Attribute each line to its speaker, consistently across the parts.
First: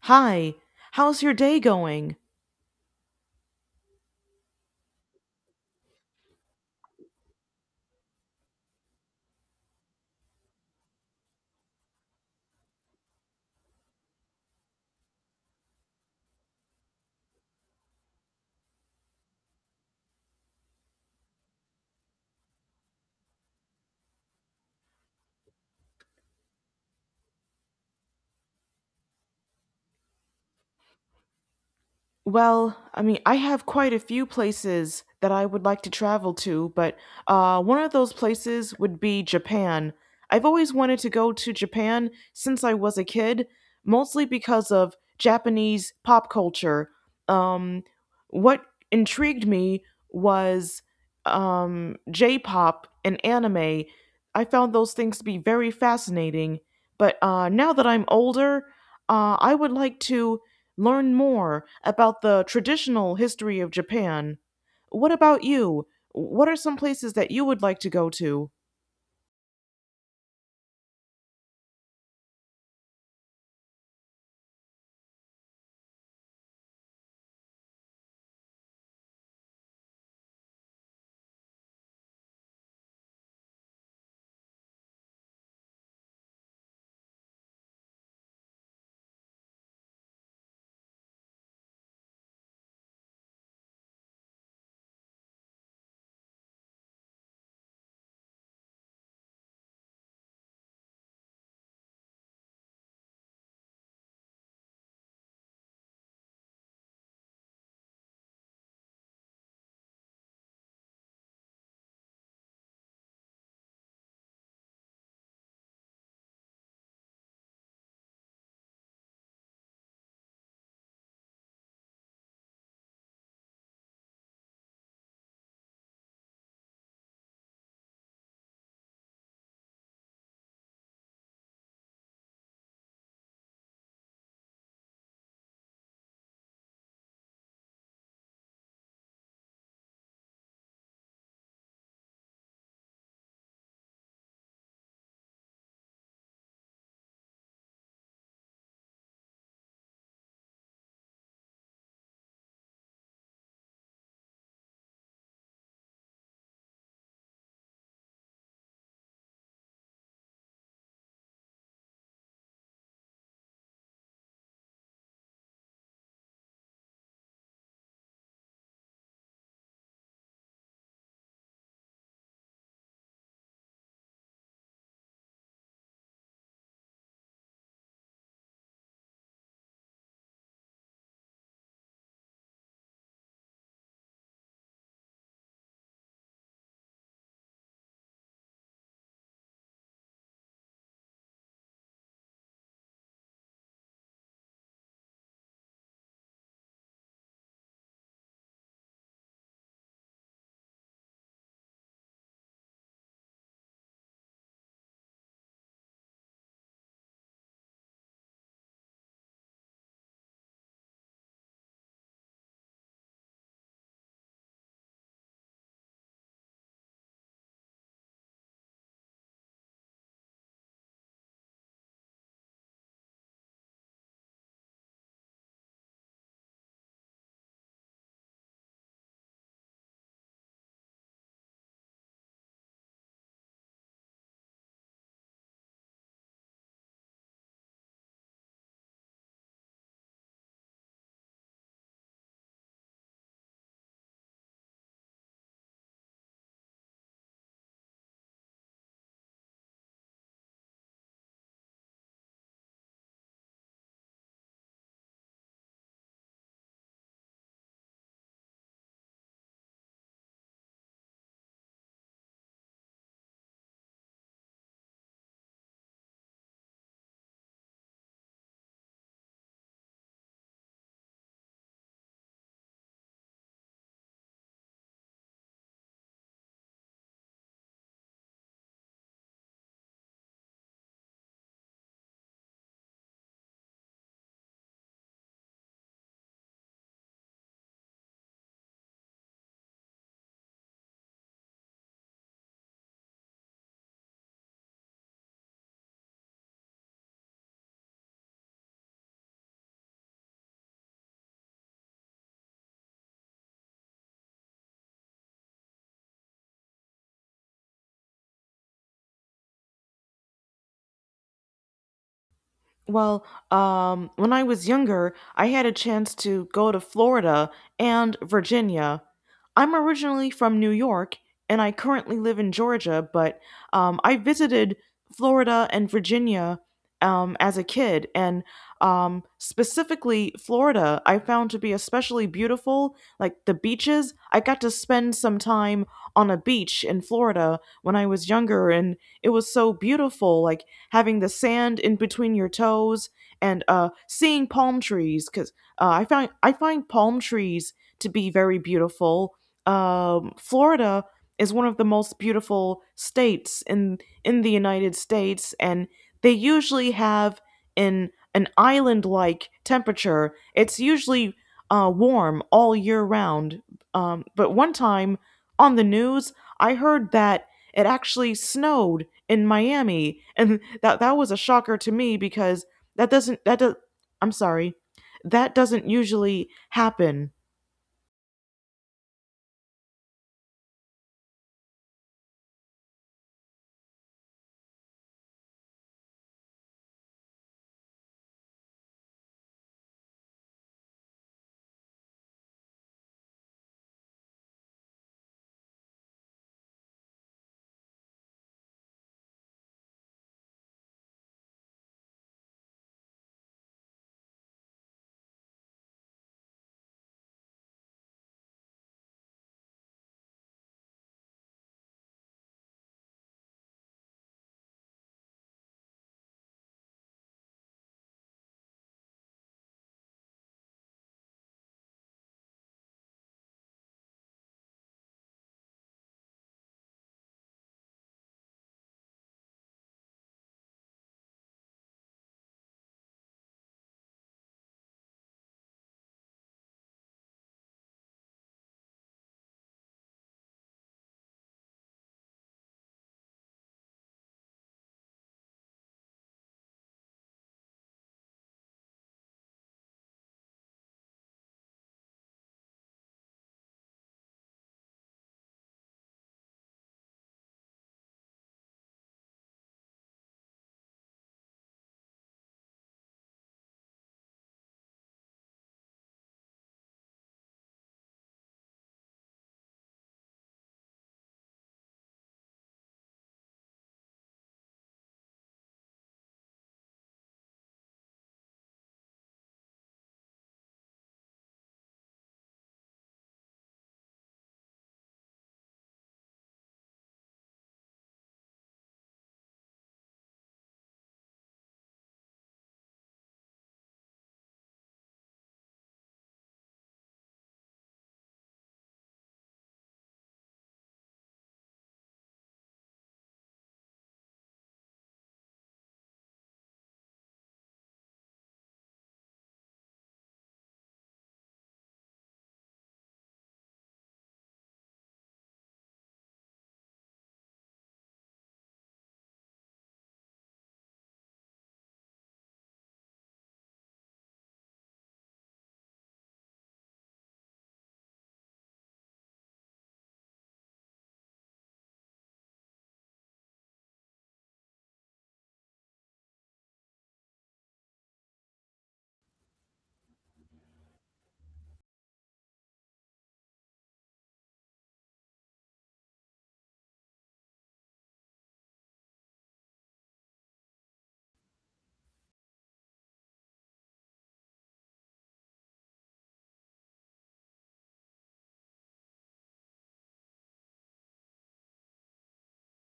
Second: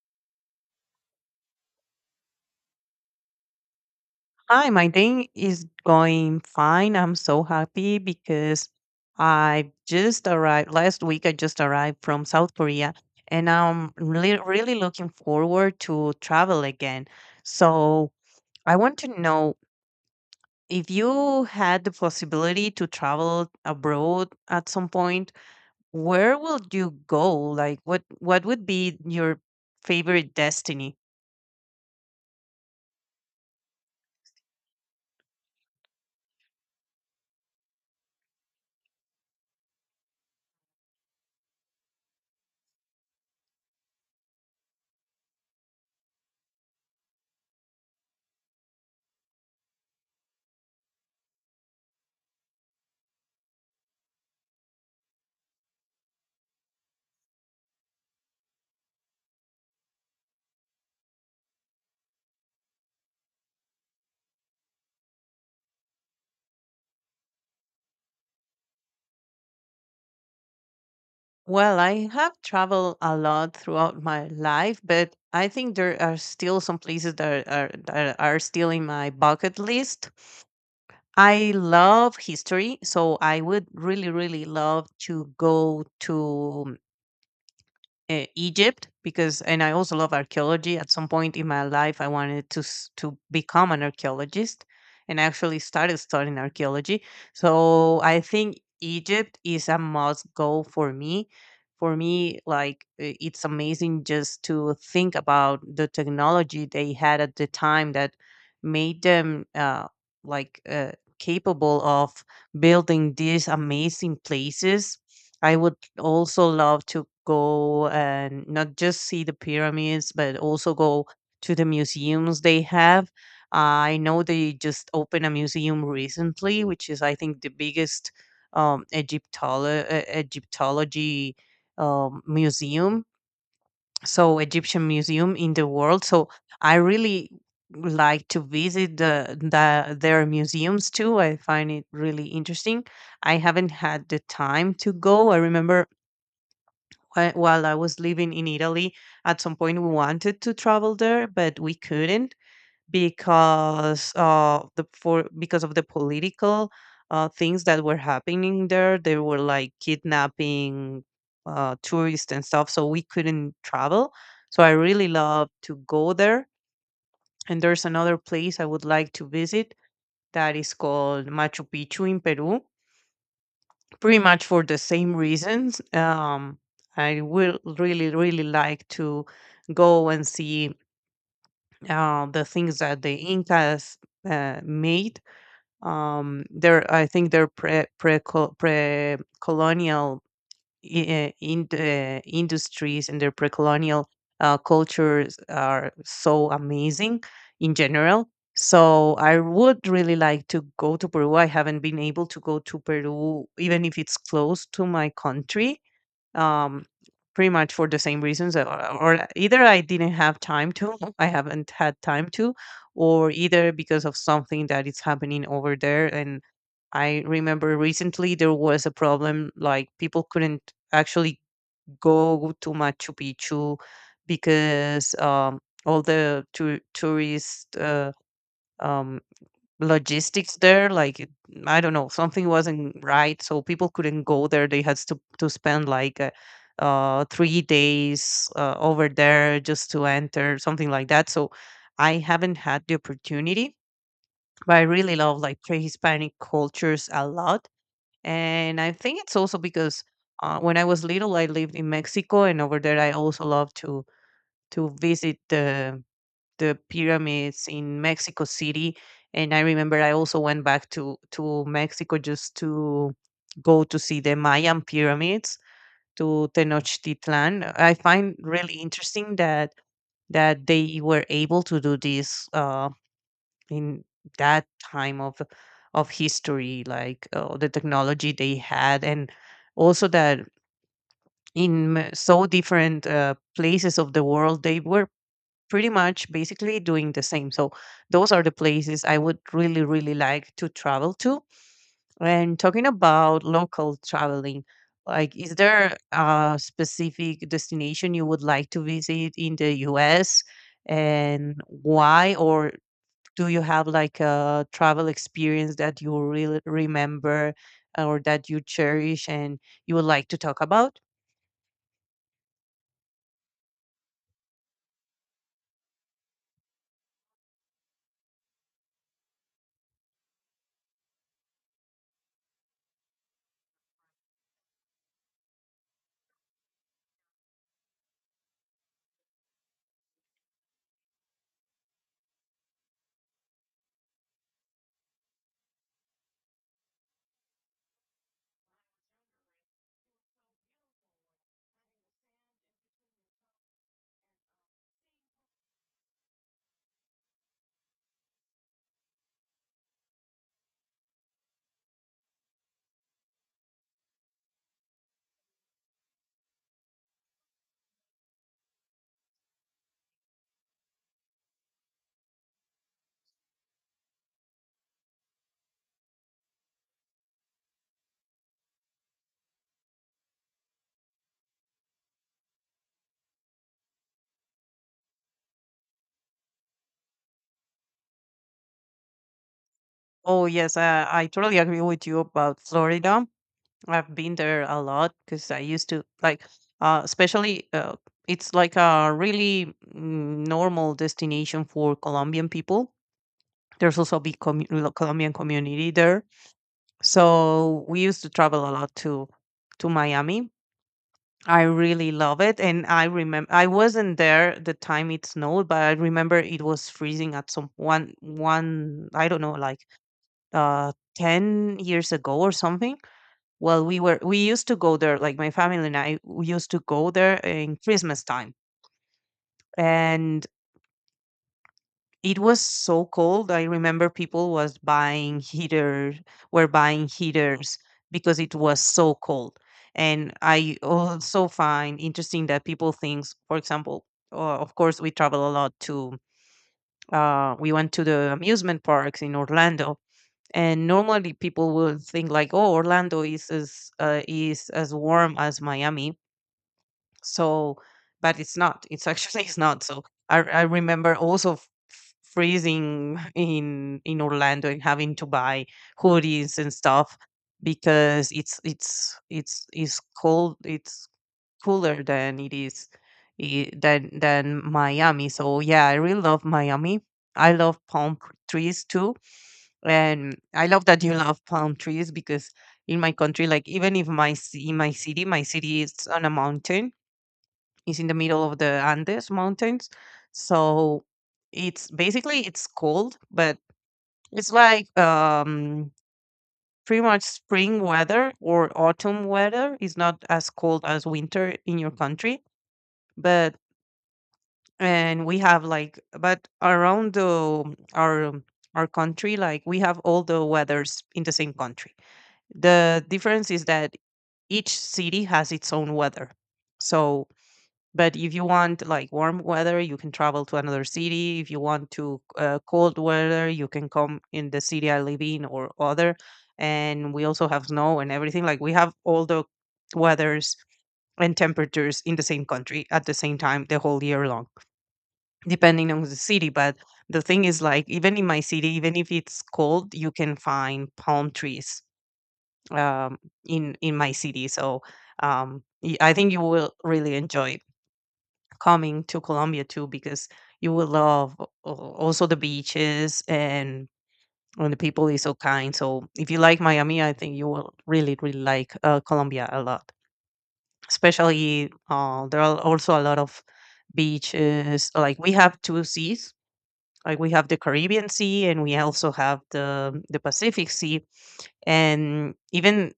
Speaker 1: Hi, how's your day going?
Speaker 2: Hi, my day is going fine. I'm so happy because I just arrived last week. I just arrived from South Korea and I'm really, really looking forward to travel again. So I want to know if you had the possibility to travel abroad at some point, where will you go? Like what would be your favorite destiny?
Speaker 1: Well, I mean, I have quite a few places that I would like to travel to, but one of those places would be Japan. I've always wanted to go to Japan since I was a kid, mostly because of Japanese pop culture. Um, what intrigued me was J pop and anime. I found those things to be very fascinating, but now that I'm older, I would like to learn more about the traditional history of Japan. What about you? What are some places that you would like to go to?
Speaker 2: Well, I have traveled a lot throughout my life, but I think there are still some places that are still in my bucket list. I love history, so I would really, really love to go to Egypt because, and I also love archaeology. At some point in my life, I wanted to to become an archaeologist, and I actually started studying archaeology. So I think Egypt is a must go for me. For me, it's amazing just to think about the technology they had at the time that made them like uh, capable of building these amazing places. I would also love to go and not just see the pyramids, but also go to the museums they have. I know they just opened a museum recently, which is, I think, the biggest Egyptology museum, so Egyptian museum in the world. So I really like to visit the their museums too. I find it really interesting. I haven't had the time to go. I remember while I was living in Italy, at some point we wanted to travel there, but we couldn't because the for because of the political things that were happening there. They were like kidnapping tourists and stuff, so we couldn't travel. So I really love to go there. And there's another place I would like to visit that is called Machu Picchu in Peru pretty much for the same reasons. I will really, really like to go and see the things that the Incas made. They're, I think, they're pre colonial in the industries and their pre-colonial cultures are so amazing in general. So I would really like to go to Peru. I haven't been able to go to Peru, even if it's close to my country um, pretty much for the same reasons, or either I didn't have time to, I haven't had time to, or either because of something that is happening over there. And I remember recently there was a problem, like people couldn't actually go to Machu Picchu because all the tour tourist um, logistics there I don't know, something wasn't right, so people couldn't go there. They had to spend like 3 days over there just to enter something like that. So I haven't had the opportunity, but I really love like pre-hispanic cultures a lot. And I think it's also because when I was little I lived in Mexico, and over there I also love to visit the pyramids in Mexico City. And I remember I also went back to Mexico just to go to see the Mayan pyramids to Tenochtitlan. I find really interesting that that they were able to do this in that time of history, like the technology they had, and also that so different places of the world they were pretty much basically doing the same. So those are the places I would really, really like to travel to. And talking about local traveling, like is there a specific destination you would like to visit in the US and why? Or do you have like a travel experience that you really remember or that you cherish and you would like to talk about?
Speaker 1: Well, when I was younger, I had a chance to go to Florida and Virginia. I'm originally from New York, and I currently live in Georgia, but I visited Florida and Virginia as a kid, and specifically Florida, I found to be especially beautiful. Like the beaches, I got to spend some time on a beach in Florida when I was younger, and it was so beautiful. Like having the sand in between your toes and seeing palm trees because I find palm trees to be very beautiful. Florida is one of the most beautiful states in the United States, and they usually have an island like temperature. It's usually warm all year round. But one time on the news, I heard that it actually snowed in Miami, and that was a shocker to me because that doesn't that does I'm sorry, that doesn't usually happen.
Speaker 2: Oh, yes, I totally agree with you about Florida. I've been there a lot because I used to like, especially it's like a really normal destination for Colombian people. There's also a big Colombian community there, so we used to travel a lot to Miami. I really love it, and I remember I wasn't there the time it snowed, but I remember it was freezing at some one I don't know, like 10 years ago or something. Well, we used to go there, like my family and I, we used to go there in Christmas time. And it was so cold. I remember people was buying heaters, were buying heaters because it was so cold. And I also find interesting that people thinks, for example, of course we travel a lot to we went to the amusement parks in Orlando, and normally people will think like, oh, Orlando is as warm as Miami. So, but it's not. It's actually it's not. So I remember also freezing in Orlando and having to buy hoodies and stuff because it's cold. It's cooler than it is than Miami. So yeah, I really love Miami. I love trees too, and I love that you love palm trees because in my country, like even if in my city is on a mountain, it's in the middle of the Andes mountains, so it's basically it's cold, but it's like pretty much spring weather or autumn weather. It's not as cold as winter in your country, but and we have like but around the our our country, like we have all the weathers in the same country. The difference is that each city has its own weather. So but if you want like warm weather, you can travel to another city. If you want to cold weather, you can come in the city I live in or other. And we also have snow and everything. Like we have all the weathers and temperatures in the same country at the same time the whole year long, depending on the city. But the thing is, like even in my city, even if it's cold, you can find palm trees um, in my city. So I think you will really enjoy coming to Colombia too, because you will love also the beaches and the people is so kind. So if you like Miami, I think you will really really like Colombia a lot. Especially there are also a lot of beaches. Like we have two seas. Like we have the Caribbean Sea, and we also have the Pacific Sea. And even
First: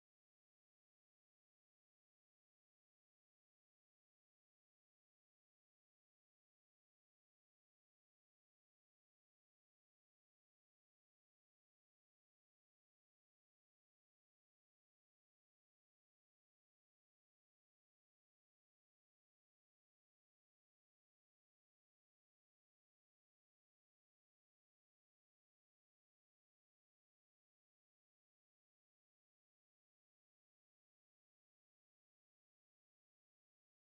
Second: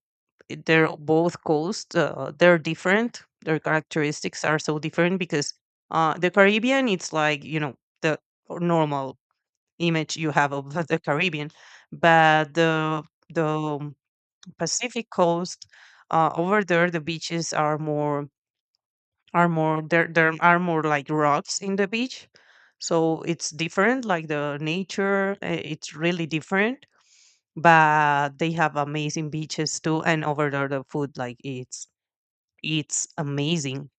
Speaker 2: they're both coasts. They're different. Their characteristics are so different because the Caribbean, it's like, you know, the normal image you have of the Caribbean, but the Pacific coast over there, the beaches are more there are more like rocks in the beach, so it's different. Like the nature, it's really different, but they have amazing beaches too. And over there the food, like, it's amazing.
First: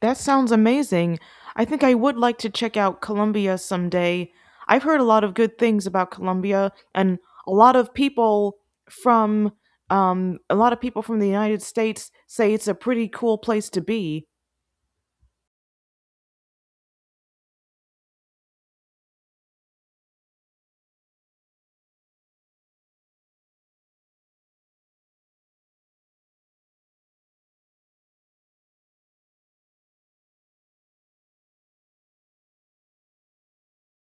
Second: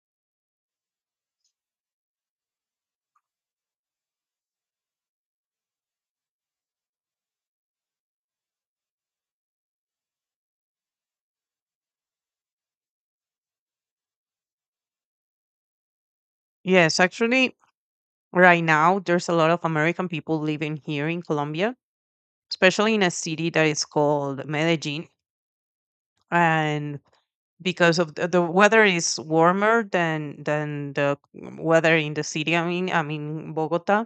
Speaker 1: That sounds amazing. I think I would like to check out Colombia someday. I've heard a lot of good things about Colombia, and a lot of people from a lot of people from the United States say it's a pretty cool place to be.
Speaker 2: Yes, actually, right now there's a lot of American people living here in Colombia, especially in a city that is called Medellin. And because of the weather is warmer than the weather in the city. I mean Bogota.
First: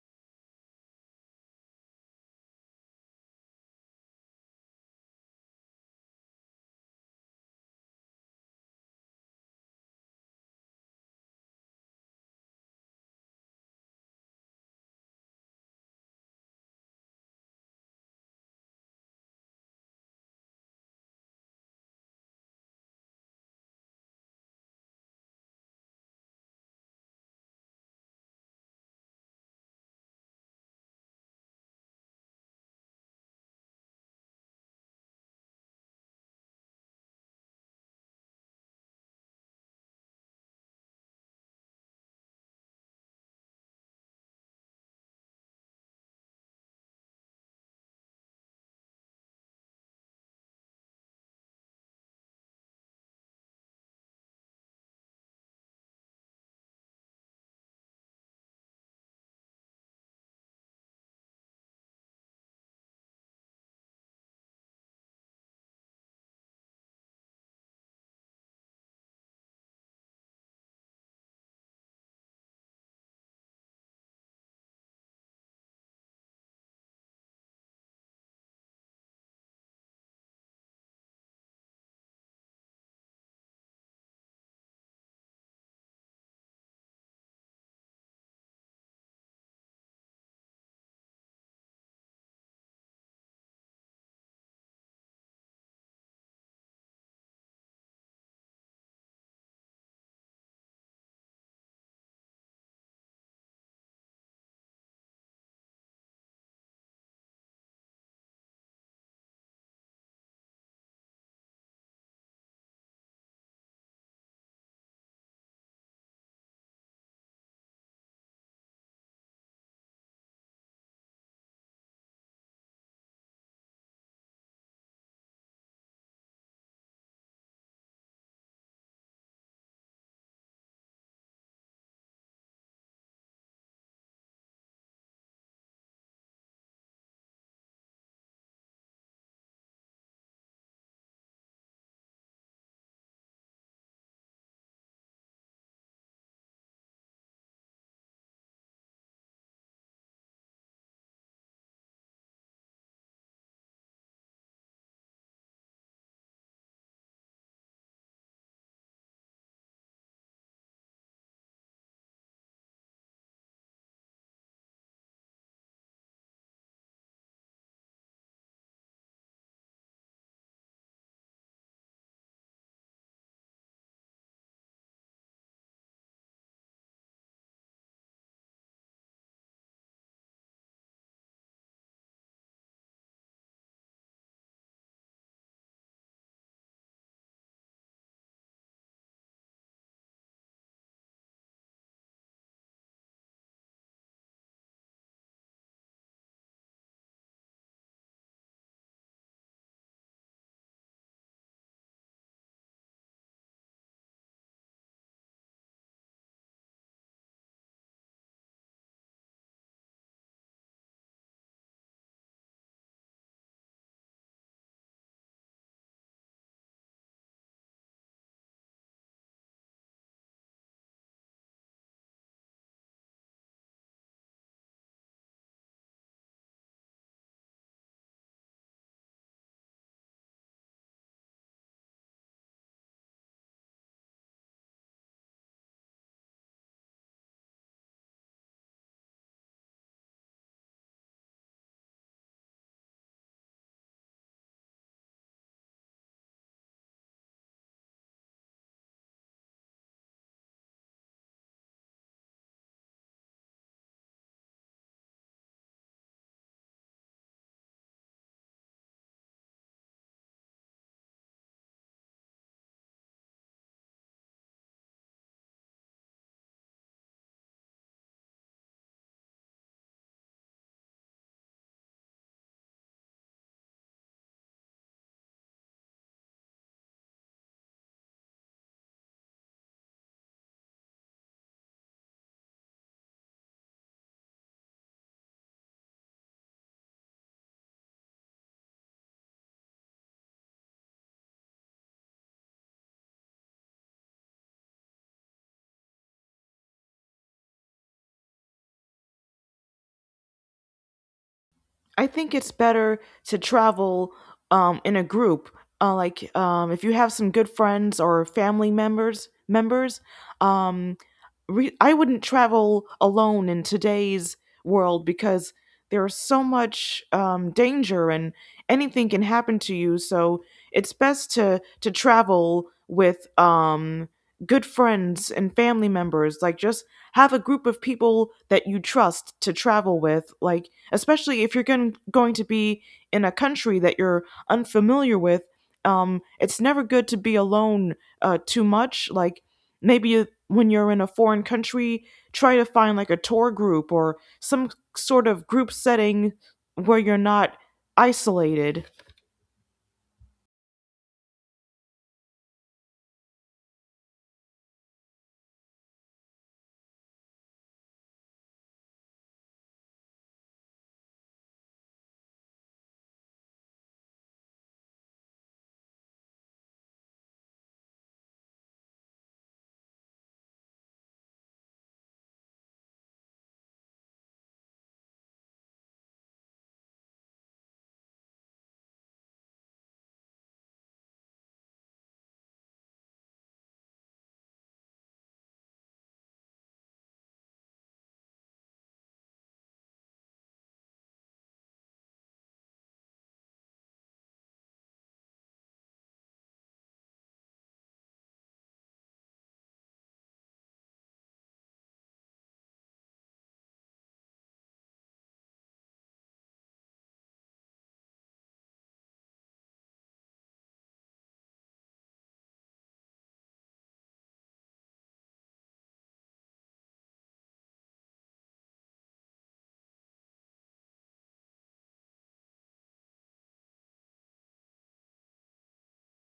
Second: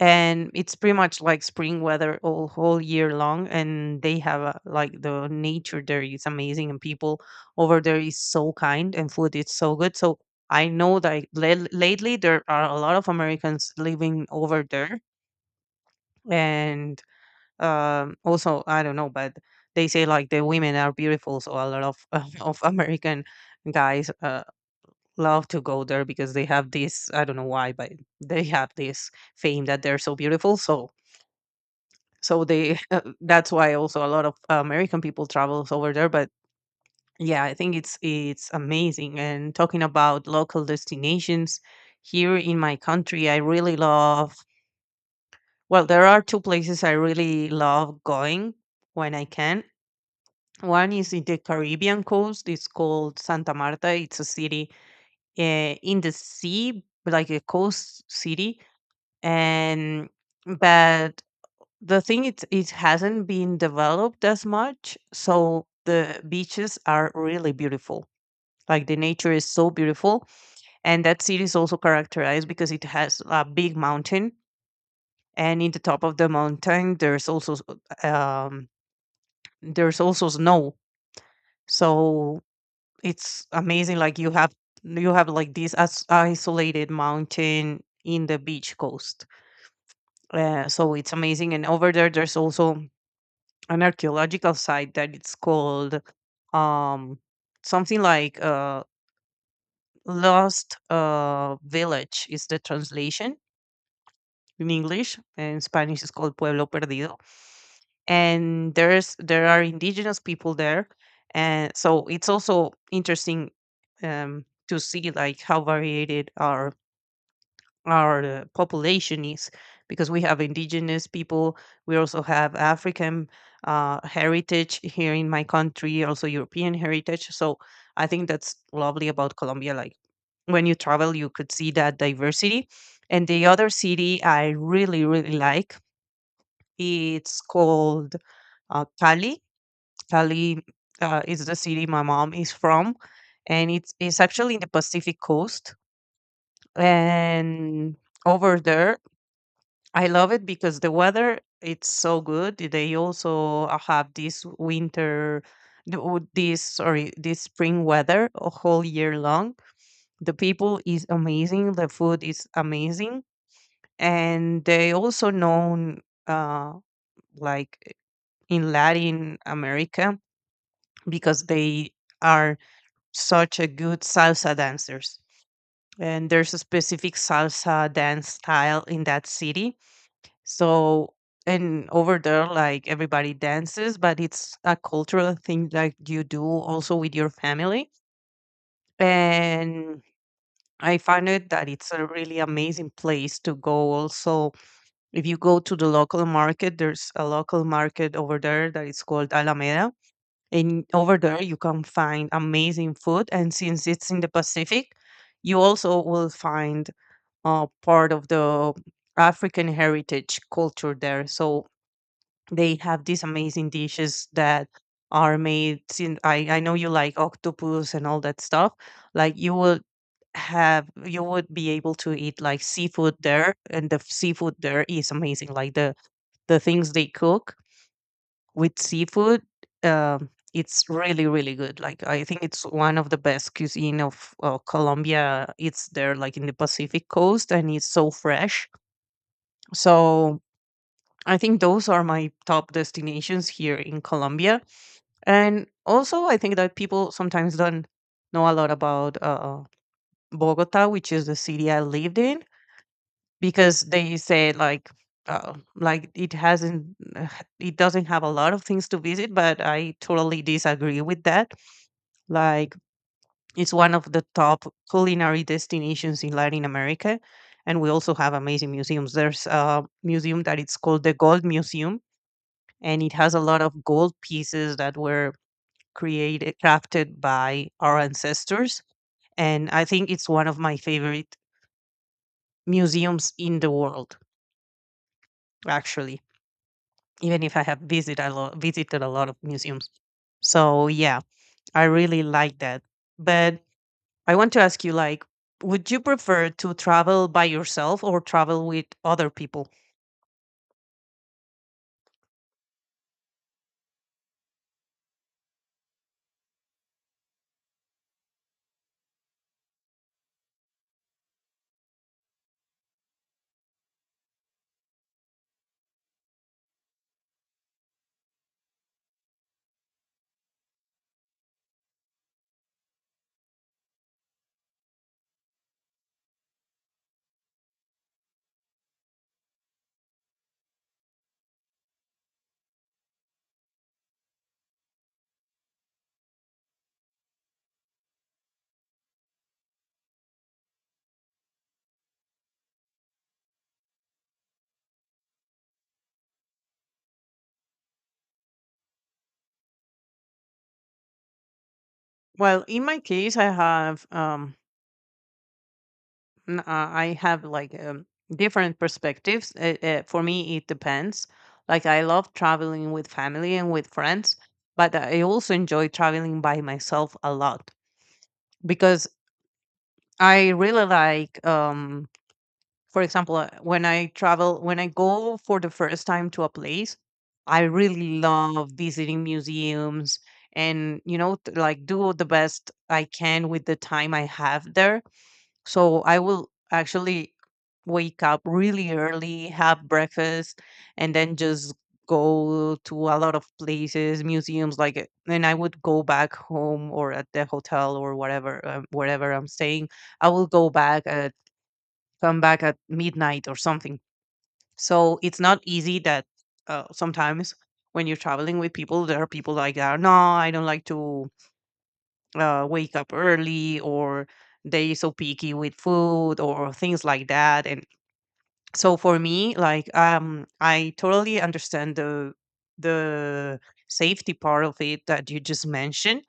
Speaker 2: And it's pretty much like spring weather all whole year long, and they have a, like the nature there is amazing, and people over there is so kind, and food is so good. So I know that lately there are a lot of Americans living over there. And also, I don't know, but they say like the women are beautiful, so a lot of of American guys love to go there because they have this, I don't know why, but they have this fame that they're so beautiful. So so they that's why also a lot of American people travels over there. But yeah, I think it's amazing. And talking about local destinations here in my country, I really love. Well, there are two places I really love going when I can. One is in the Caribbean coast. It's called Santa Marta. It's a city in the sea, like a coast city, and but the thing it hasn't been developed as much, so the beaches are really beautiful. Like the nature is so beautiful, and that city is also characterized because it has a big mountain, and in the top of the mountain there's also there's also snow. So it's amazing. Like you have like this as isolated mountain in the beach coast. So it's amazing. And over there there's also an archaeological site that it's called um something like lost village is the translation in English, and in Spanish is called pueblo perdido. And there are indigenous people there, and so it's also interesting to see like how varied our population is, because we have indigenous people. We also have African heritage here in my country, also European heritage. So I think that's lovely about Colombia, like when you travel you could see that diversity. And the other city I really really like, it's called Cali. Cali is the city my mom is from, and it's actually in the Pacific coast. And over there, I love it because the weather it's so good. They also have this winter, oh, this, sorry, this spring weather a whole year long. The people is amazing. The food is amazing, and they also known uh, like in Latin America because they are such a good salsa dancers. And there's a specific salsa dance style in that city. So, and over there, like everybody dances, but it's a cultural thing that you do also with your family. And I found it that it's a really amazing place to go. Also, if you go to the local market, there's a local market over there that is called Alameda. And over there, you can find amazing food. And since it's in the Pacific, you also will find part of the African heritage culture there. So they have these amazing dishes that are made. Since I know you like octopus and all that stuff, like you would be able to eat like seafood there, and the seafood there is amazing, like the things they cook with seafood. It's really really good. Like I think it's one of the best cuisine of Colombia, it's there, like in the Pacific coast, and it's so fresh. So I think those are my top destinations here in Colombia. And also, I think that people sometimes don't know a lot about Bogota, which is the city I lived in, because they say like uh, it doesn't have a lot of things to visit, but I totally disagree with that. Like it's one of the top culinary destinations in Latin America, and we also have amazing museums. There's a museum that it's called the Gold Museum, and it has a lot of gold pieces that were created crafted by our ancestors. And I think it's one of my favorite museums in the world, actually, even if I have visited a lot of museums. So yeah, I really like that. But I want to ask you, like, would you prefer to travel by yourself or travel with other people?
Speaker 1: I think it's better to travel in a group. Like if you have some good friends or family members, um, I wouldn't travel alone in today's world because there's so much danger and anything can happen to you. So it's best to travel with good friends and family members. Like just have a group of people that you trust to travel with. Like especially if you're going to be in a country that you're unfamiliar with. It's never good to be alone too much. Like when you're in a foreign country, try to find like a tour group or some sort of group setting where you're not isolated.
Speaker 2: Well, in my case, I have like different perspectives. For me, it depends. Like I love traveling with family and with friends, but I also enjoy traveling by myself a lot, because I really like, for example, when when I go for the first time to a place, I really love visiting museums, and like do the best I can with the time I have there. So I will actually wake up really early, have breakfast, and then just go to a lot of places, museums, like it. And I would go back home or at the hotel or whatever, wherever I'm staying. I will go back at come back at midnight or something. So it's not easy that sometimes when you're traveling with people, there are people like that. No, I don't like to wake up early, or they so picky with food or things like that. And so for me, like I totally understand the the safety part of it that you just mentioned.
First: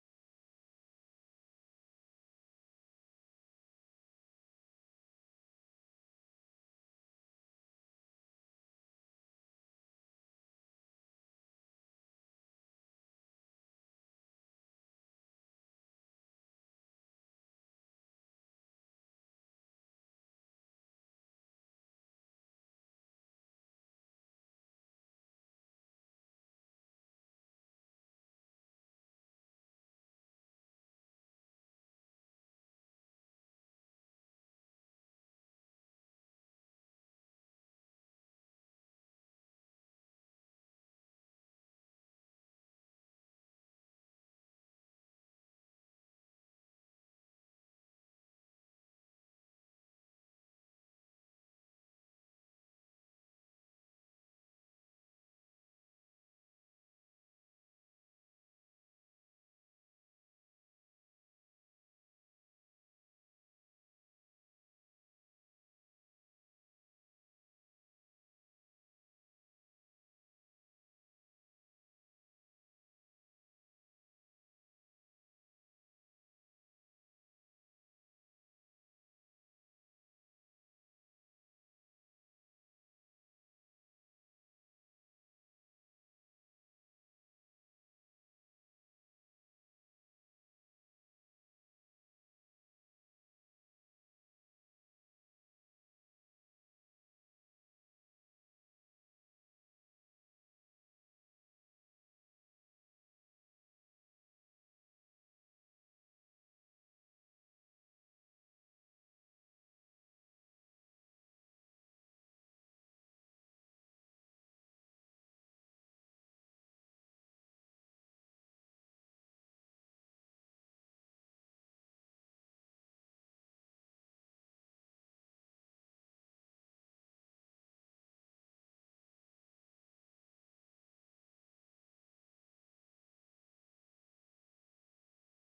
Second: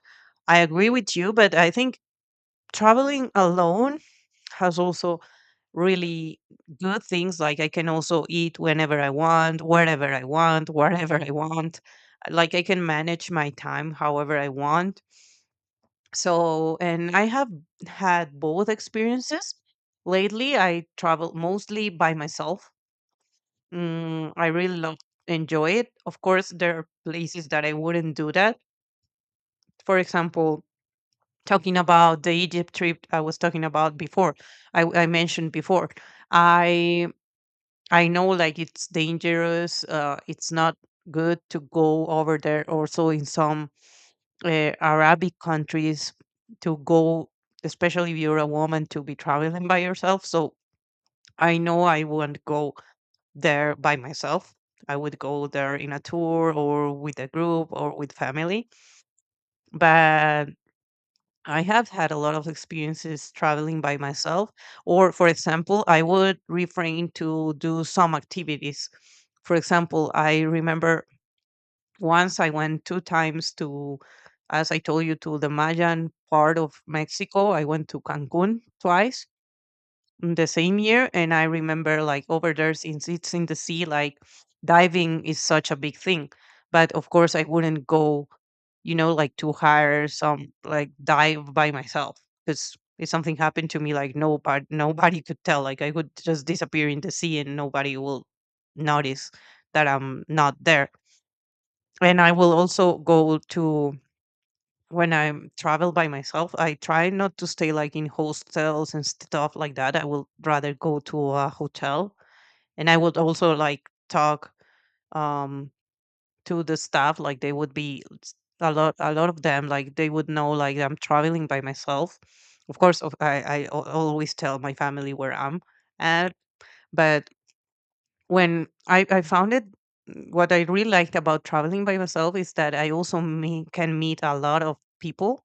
Speaker 2: I agree with you, but I think traveling alone has also really good things, like I can also eat whenever I want, wherever I want. Like I can manage my time however I want. So, and I have had both experiences. Lately, I travel mostly by myself. I really love enjoy it. Of course, there are places that I wouldn't do that. For example, talking about the Egypt trip I was talking about before, I mentioned before. I I know like it's dangerous. It's not good to go over there. Also, in some Arabic countries to go, especially if you're a woman, to be traveling by yourself. So I know I won't go there by myself. I would go there in a tour or with a group or with family. But I have had a lot of experiences traveling by myself. Or, for example, I would refrain to do some activities. For example, I remember once I went 2 times to, as I told you, to the Mayan part of Mexico. I went to Cancun twice in the same year. And I remember, like over there, since it's in the sea, like diving is such a big thing. But of course, I wouldn't go, like, to hire some, like, dive by myself, because if something happened to me, like nobody, nobody could tell. Like I would just disappear in the sea and nobody will notice that I'm not there. And I will also go to when I travel by myself, I try not to stay like in hostels and stuff like that. I will rather go to a hotel. And I would also like talk um to the staff, like they would be s- a lot of them, like, they would know like I'm traveling by myself. Of course, always tell my family where I'm at. But when I found it, what I really liked about traveling by myself is that I also me can meet a lot of people,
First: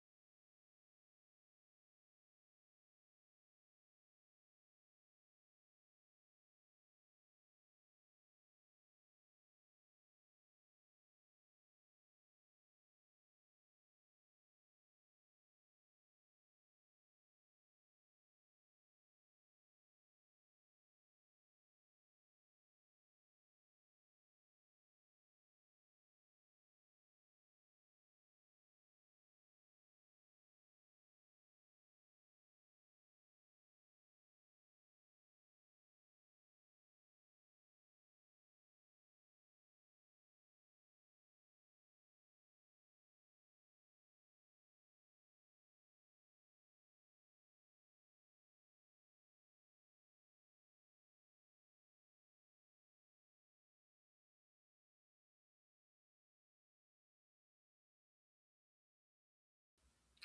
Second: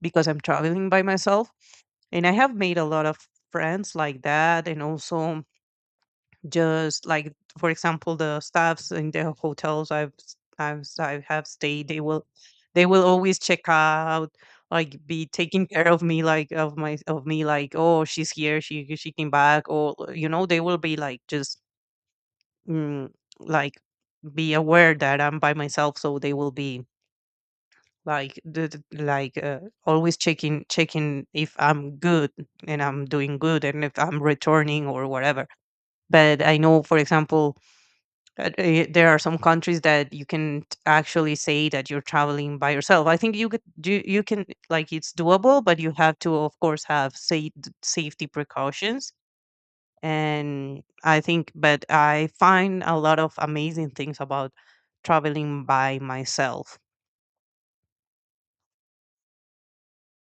Speaker 2: because I'm traveling by myself. And I have made a lot of friends like that. And also, just like, for example, the staffs in the hotels I have stayed, they will always check out, like be taking care of me, like of me, like, oh, she's here, she came back. Or they will be like just mm, like be aware that I'm by myself, so they will be like always checking if I'm good and I'm doing good and if I'm returning or whatever. But I know, for example, there are some countries that actually say that you're traveling by yourself. I think you can, like, it's doable, but you have to of course have safety precautions. And i think but I find a lot of amazing things about traveling by myself.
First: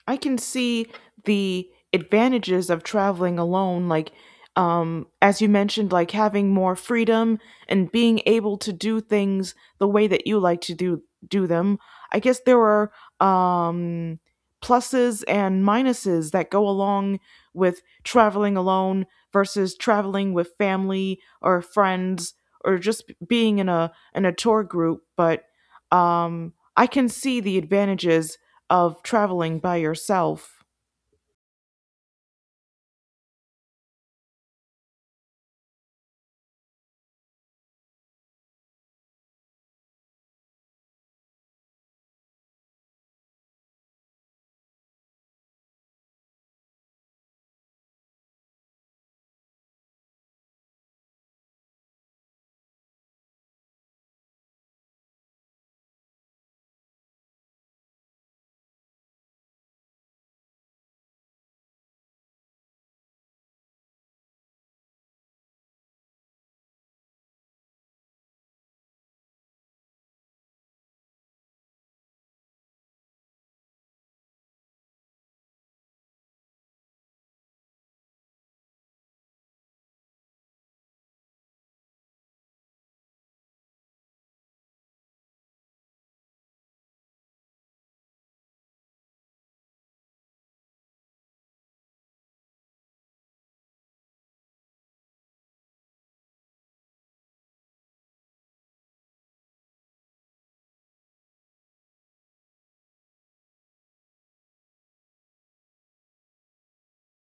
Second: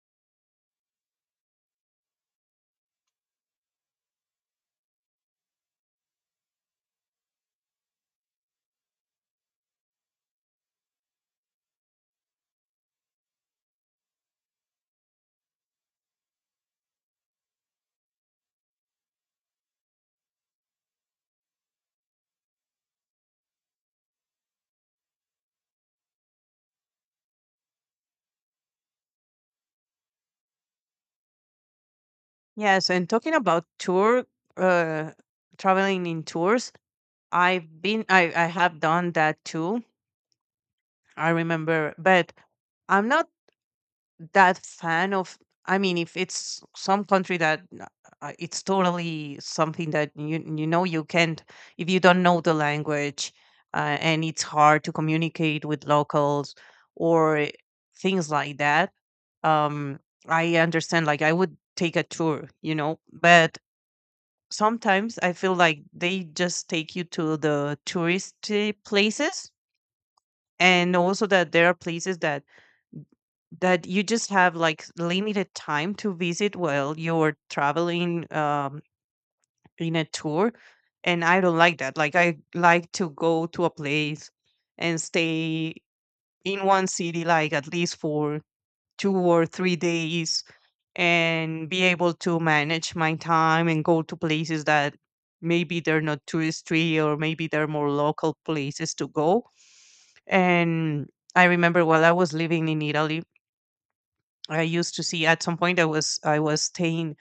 Speaker 1: I can see the advantages of traveling alone, like, as you mentioned, like having more freedom and being able to do things the way that you like to do them. I guess there are um, pluses and minuses that go along with traveling alone versus traveling with family or friends or just being in a tour group. But I can see the advantages of traveling by yourself.
Speaker 2: Yes, and talking about tour, uh traveling in tours, I've been I have done that too, I remember. But I'm not that fan of... I mean, if it's some country it's totally something that you know you can't... If you don't know the language and it's hard to communicate with locals or things like that, um I understand, like I would take a tour, but sometimes I feel like they just take you to the touristy places. And also that there are places that you just have like limited time to visit while you're traveling in a tour. And I don't like that. Like I like to go to a place and stay in one city like at least for 2 or 3 days, and be able to manage my time and go to places that maybe they're not touristy or maybe they're more local places to go. And I remember while I was living in Italy, I used to see at some point I was staying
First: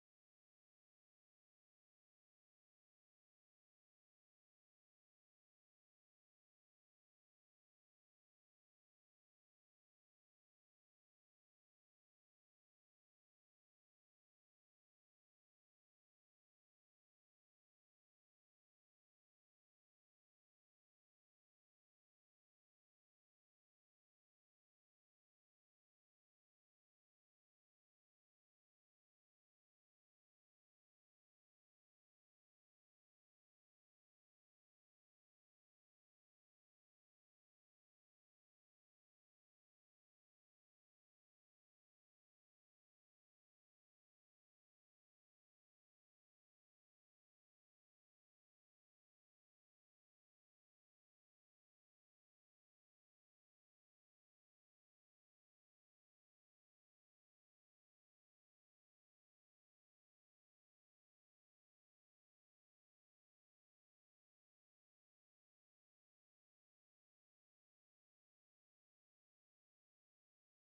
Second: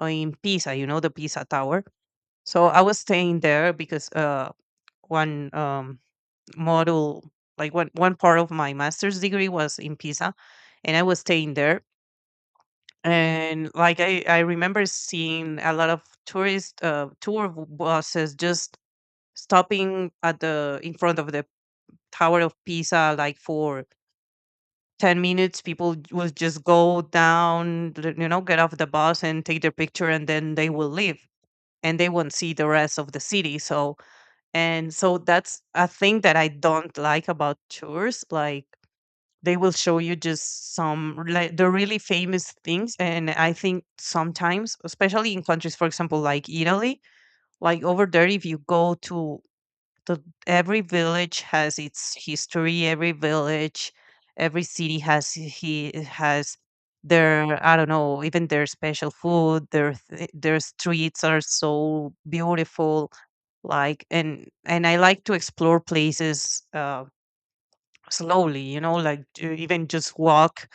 Speaker 2: in Pisa, the Pisa Tower. So I was staying there because one model like one part of my master's degree was in Pisa, and I was staying there. And like I remember seeing a lot of tourist tour buses just stopping at the in front of the Tower of Pisa like for 10 minutes. People will just go down get off the bus and take their picture, and then they will leave, and they won't see the rest of the city. So, and so that's a thing that I don't like about tours. Like they will show you just some, like, the really famous things. And I think sometimes especially in countries, for example, like Italy, like over there, if you go to the every village has its history. Every village, every city has their, I don't know, even their special food, their streets are so beautiful. Like and I like to explore places slowly, like, to even just walk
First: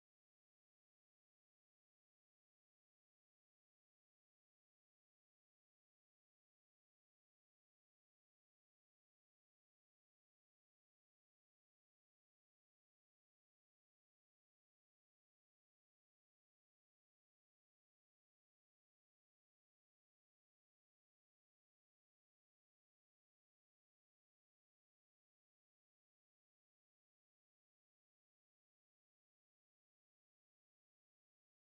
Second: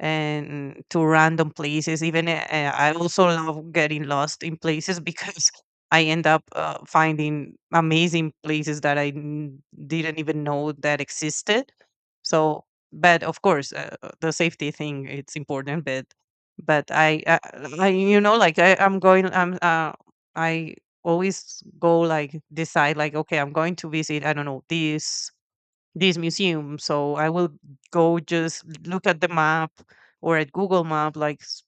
Speaker 2: and to random places. Even I also love getting lost in places because I end up finding amazing places that didn't even know that existed. So, but of course, the safety thing it's important, but but I, I, I like I always go like decide like okay, I'm going to visit, I don't know, this museum. So I will go just look at the map or at Google Map, like s-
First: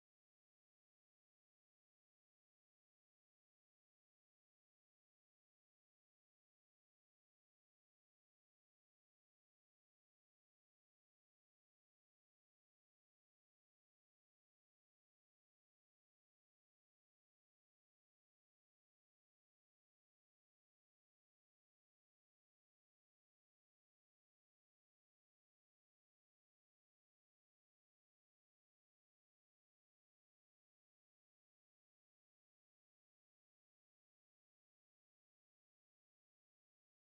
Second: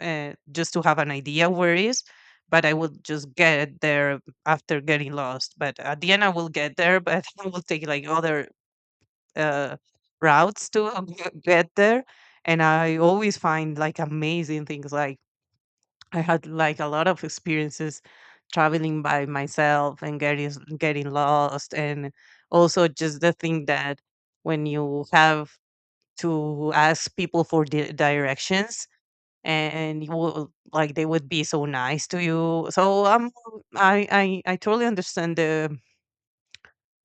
Speaker 2: uh, just to have an idea where it is. But I will just get there after getting lost. But at the end, I will get there. But I will take like other uh, routes to get there. And I always find like amazing things, like I had like a lot of experiences traveling by myself and getting lost, and also just the thing that when you have to ask people for directions, and you will, like they would be so nice to you. So I totally understand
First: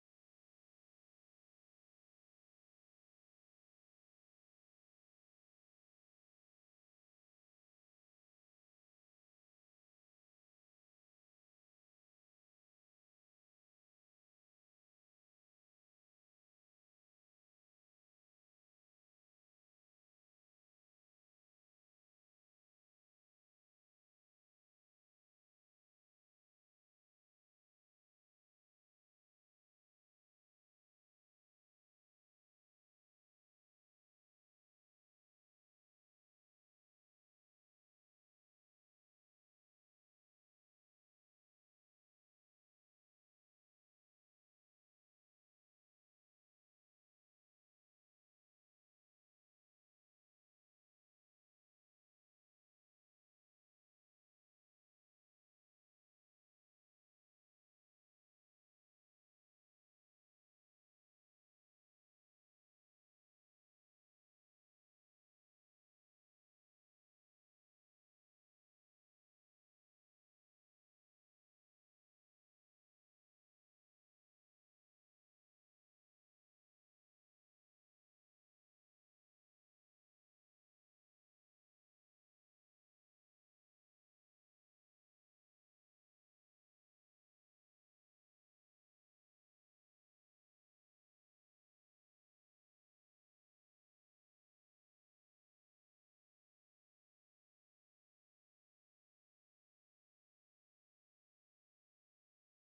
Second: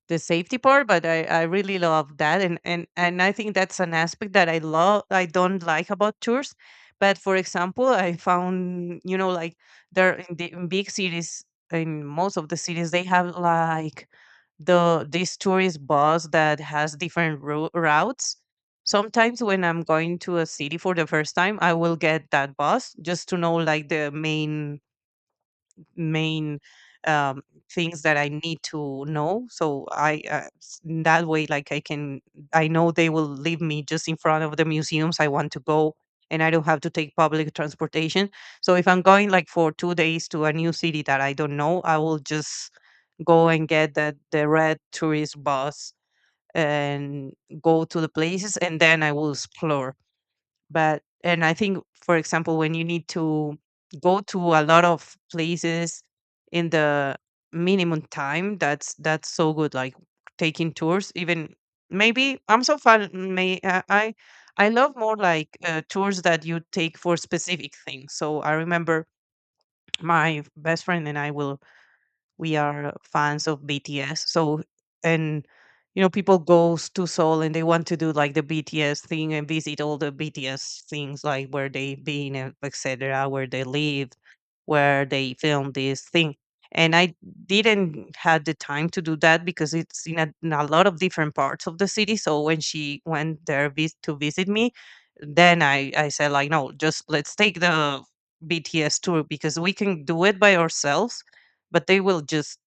Speaker 2: the safety part, but I really love that, and I think that's an aspect that I don't like about tours. But for example, I found, you know, like there in the in big cities, in most of the cities they have like the this tourist bus that has different routes. Sometimes when I'm going to a city for the first time, I will get that bus just to know like the main main um, things that I need to know. So in that way, like I know they will leave me just in front of the museums I want to go, and I don't have to take public transportation. So if I'm going like for 2 days to a new city that I don't know, I will just go and get the red tourist bus and go to the places, and then I will explore. But and I think for example when you need to go to a lot of places in the minimum time, that's so good, like taking tours. Even maybe I'm so fun may I love more like tours that you take for specific things. So I remember my best friend and I will we are fans of BTS. So, and you know, people goes to Seoul and they want to do like the BTS thing and visit all the BTS things like where they been, and etc. Where they live, where they filmed this thing. And I didn't had the time to do that because it's in a lot of different parts of the city. So when she went there to visit me, then I said like, no, just let's take the BTS tour because we can do it by ourselves, but they will just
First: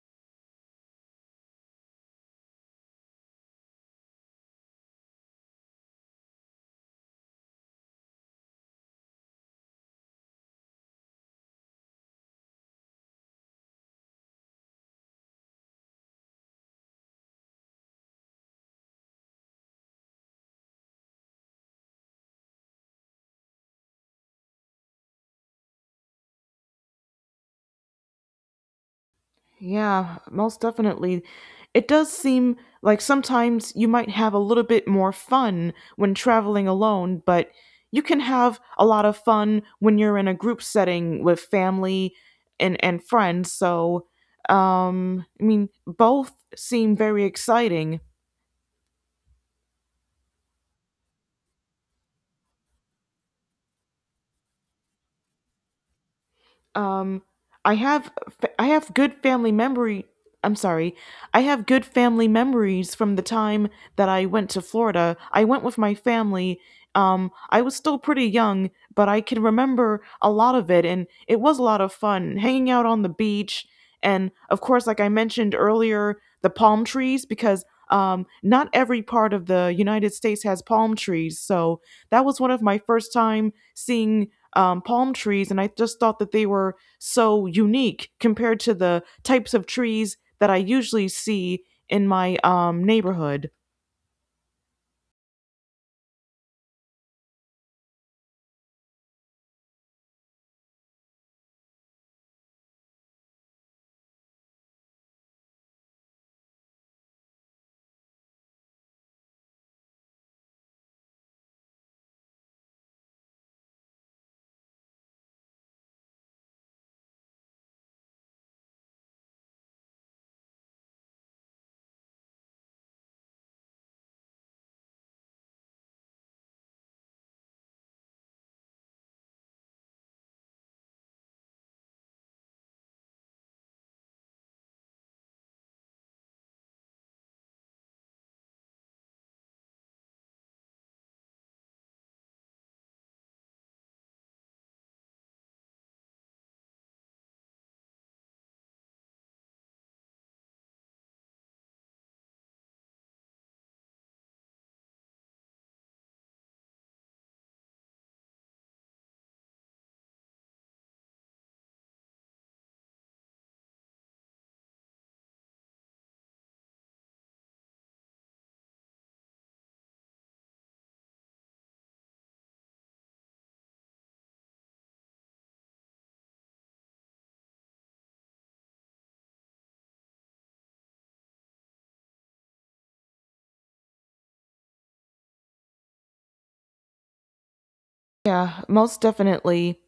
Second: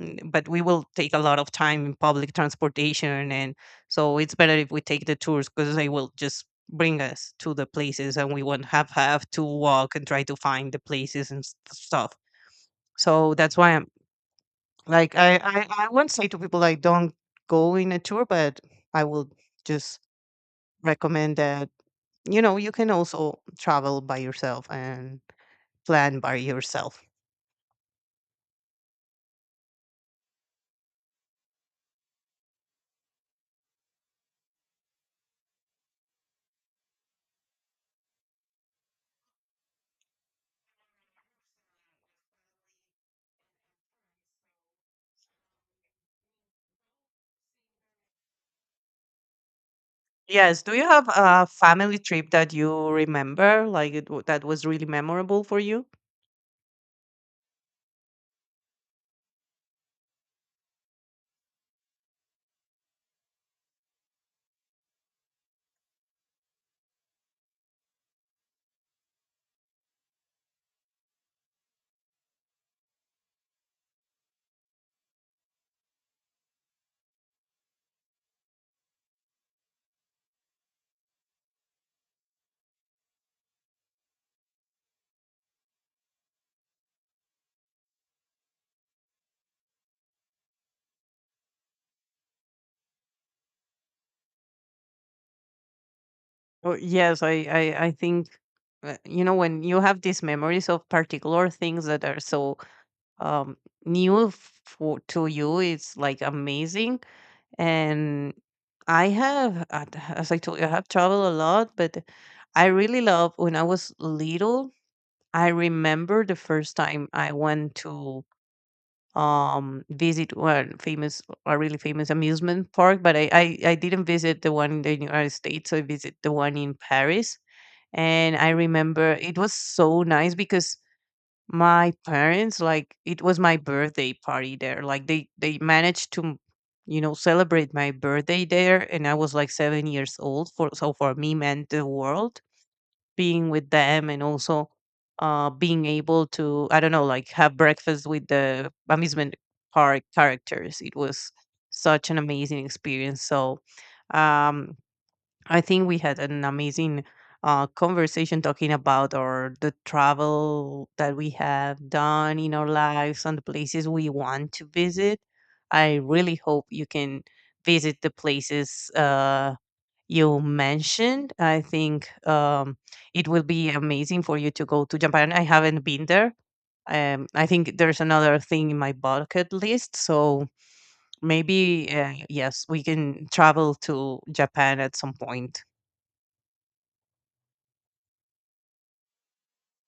Speaker 2: but we will take a lot of time in public transportation, and so it's better if we take the tours because they will just bring us to the places and we won't have to walk and try to find the places and stuff. So that's why I'm like, I won't say to people like, don't go in a tour, but I will just recommend that you know you can also travel by yourself and plan by yourself.
Speaker 1: Yeah, most definitely. It does seem like sometimes you might have a little bit more fun when traveling alone, but you can have a lot of fun when you're in a group setting with family and friends. So, I mean, both seem very exciting.
Speaker 2: Yes. Do you have a family trip that you remember, like that was really memorable for you?
Speaker 1: um i have I have good family memory. I'm sorry, I have good family memories from the time that I went to Florida. I went with my family. I was still pretty young, but I can remember a lot of it, and it was a lot of fun hanging out on the beach. And of course, like I mentioned earlier, the palm trees, because not every part of the United States has palm trees. So that was one of my first time seeing palm trees, and I just thought that they were so unique compared to the types of trees that I usually see in my neighborhood.
Speaker 2: Oh, yes, I think, you know, when you have these memories of particular things that are so um, new for, to you, it's like amazing. And I have, as I told you, I have traveled a lot, but I really love when I was little, I remember the first time I went to visit one famous a really famous amusement park. But I didn't visit the one in the United States, so I visit the one in Paris. And I remember it was so nice because my parents, like, it was my birthday party there, like they managed to, you know, celebrate my birthday there, and I was like 7 years old, for so for me meant the world, being with them. And also, being able to, I don't know, like have breakfast with the amusement park characters. It was such an amazing experience. So um, I think we had an amazing conversation talking about our the travel that we have done in our lives and the places we want to visit. I really hope you can visit the places you mentioned. I think it will be amazing for you to go to Japan. I haven't been there. I think there's another thing in my bucket list. So maybe, yes, we can travel to Japan at some point.
Speaker 1: Yeah, most definitely.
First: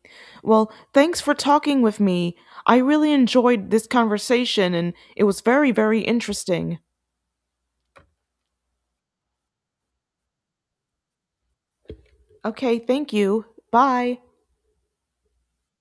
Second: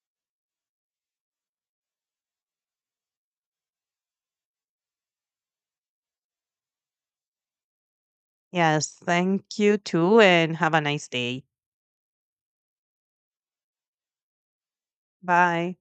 Speaker 1: Well, thanks for talking with me. I really enjoyed this conversation, and it was very, very interesting.
Speaker 2: Yes, thank you too, and have a nice day.
Speaker 1: Okay, thank you. Bye.
Speaker 2: Bye.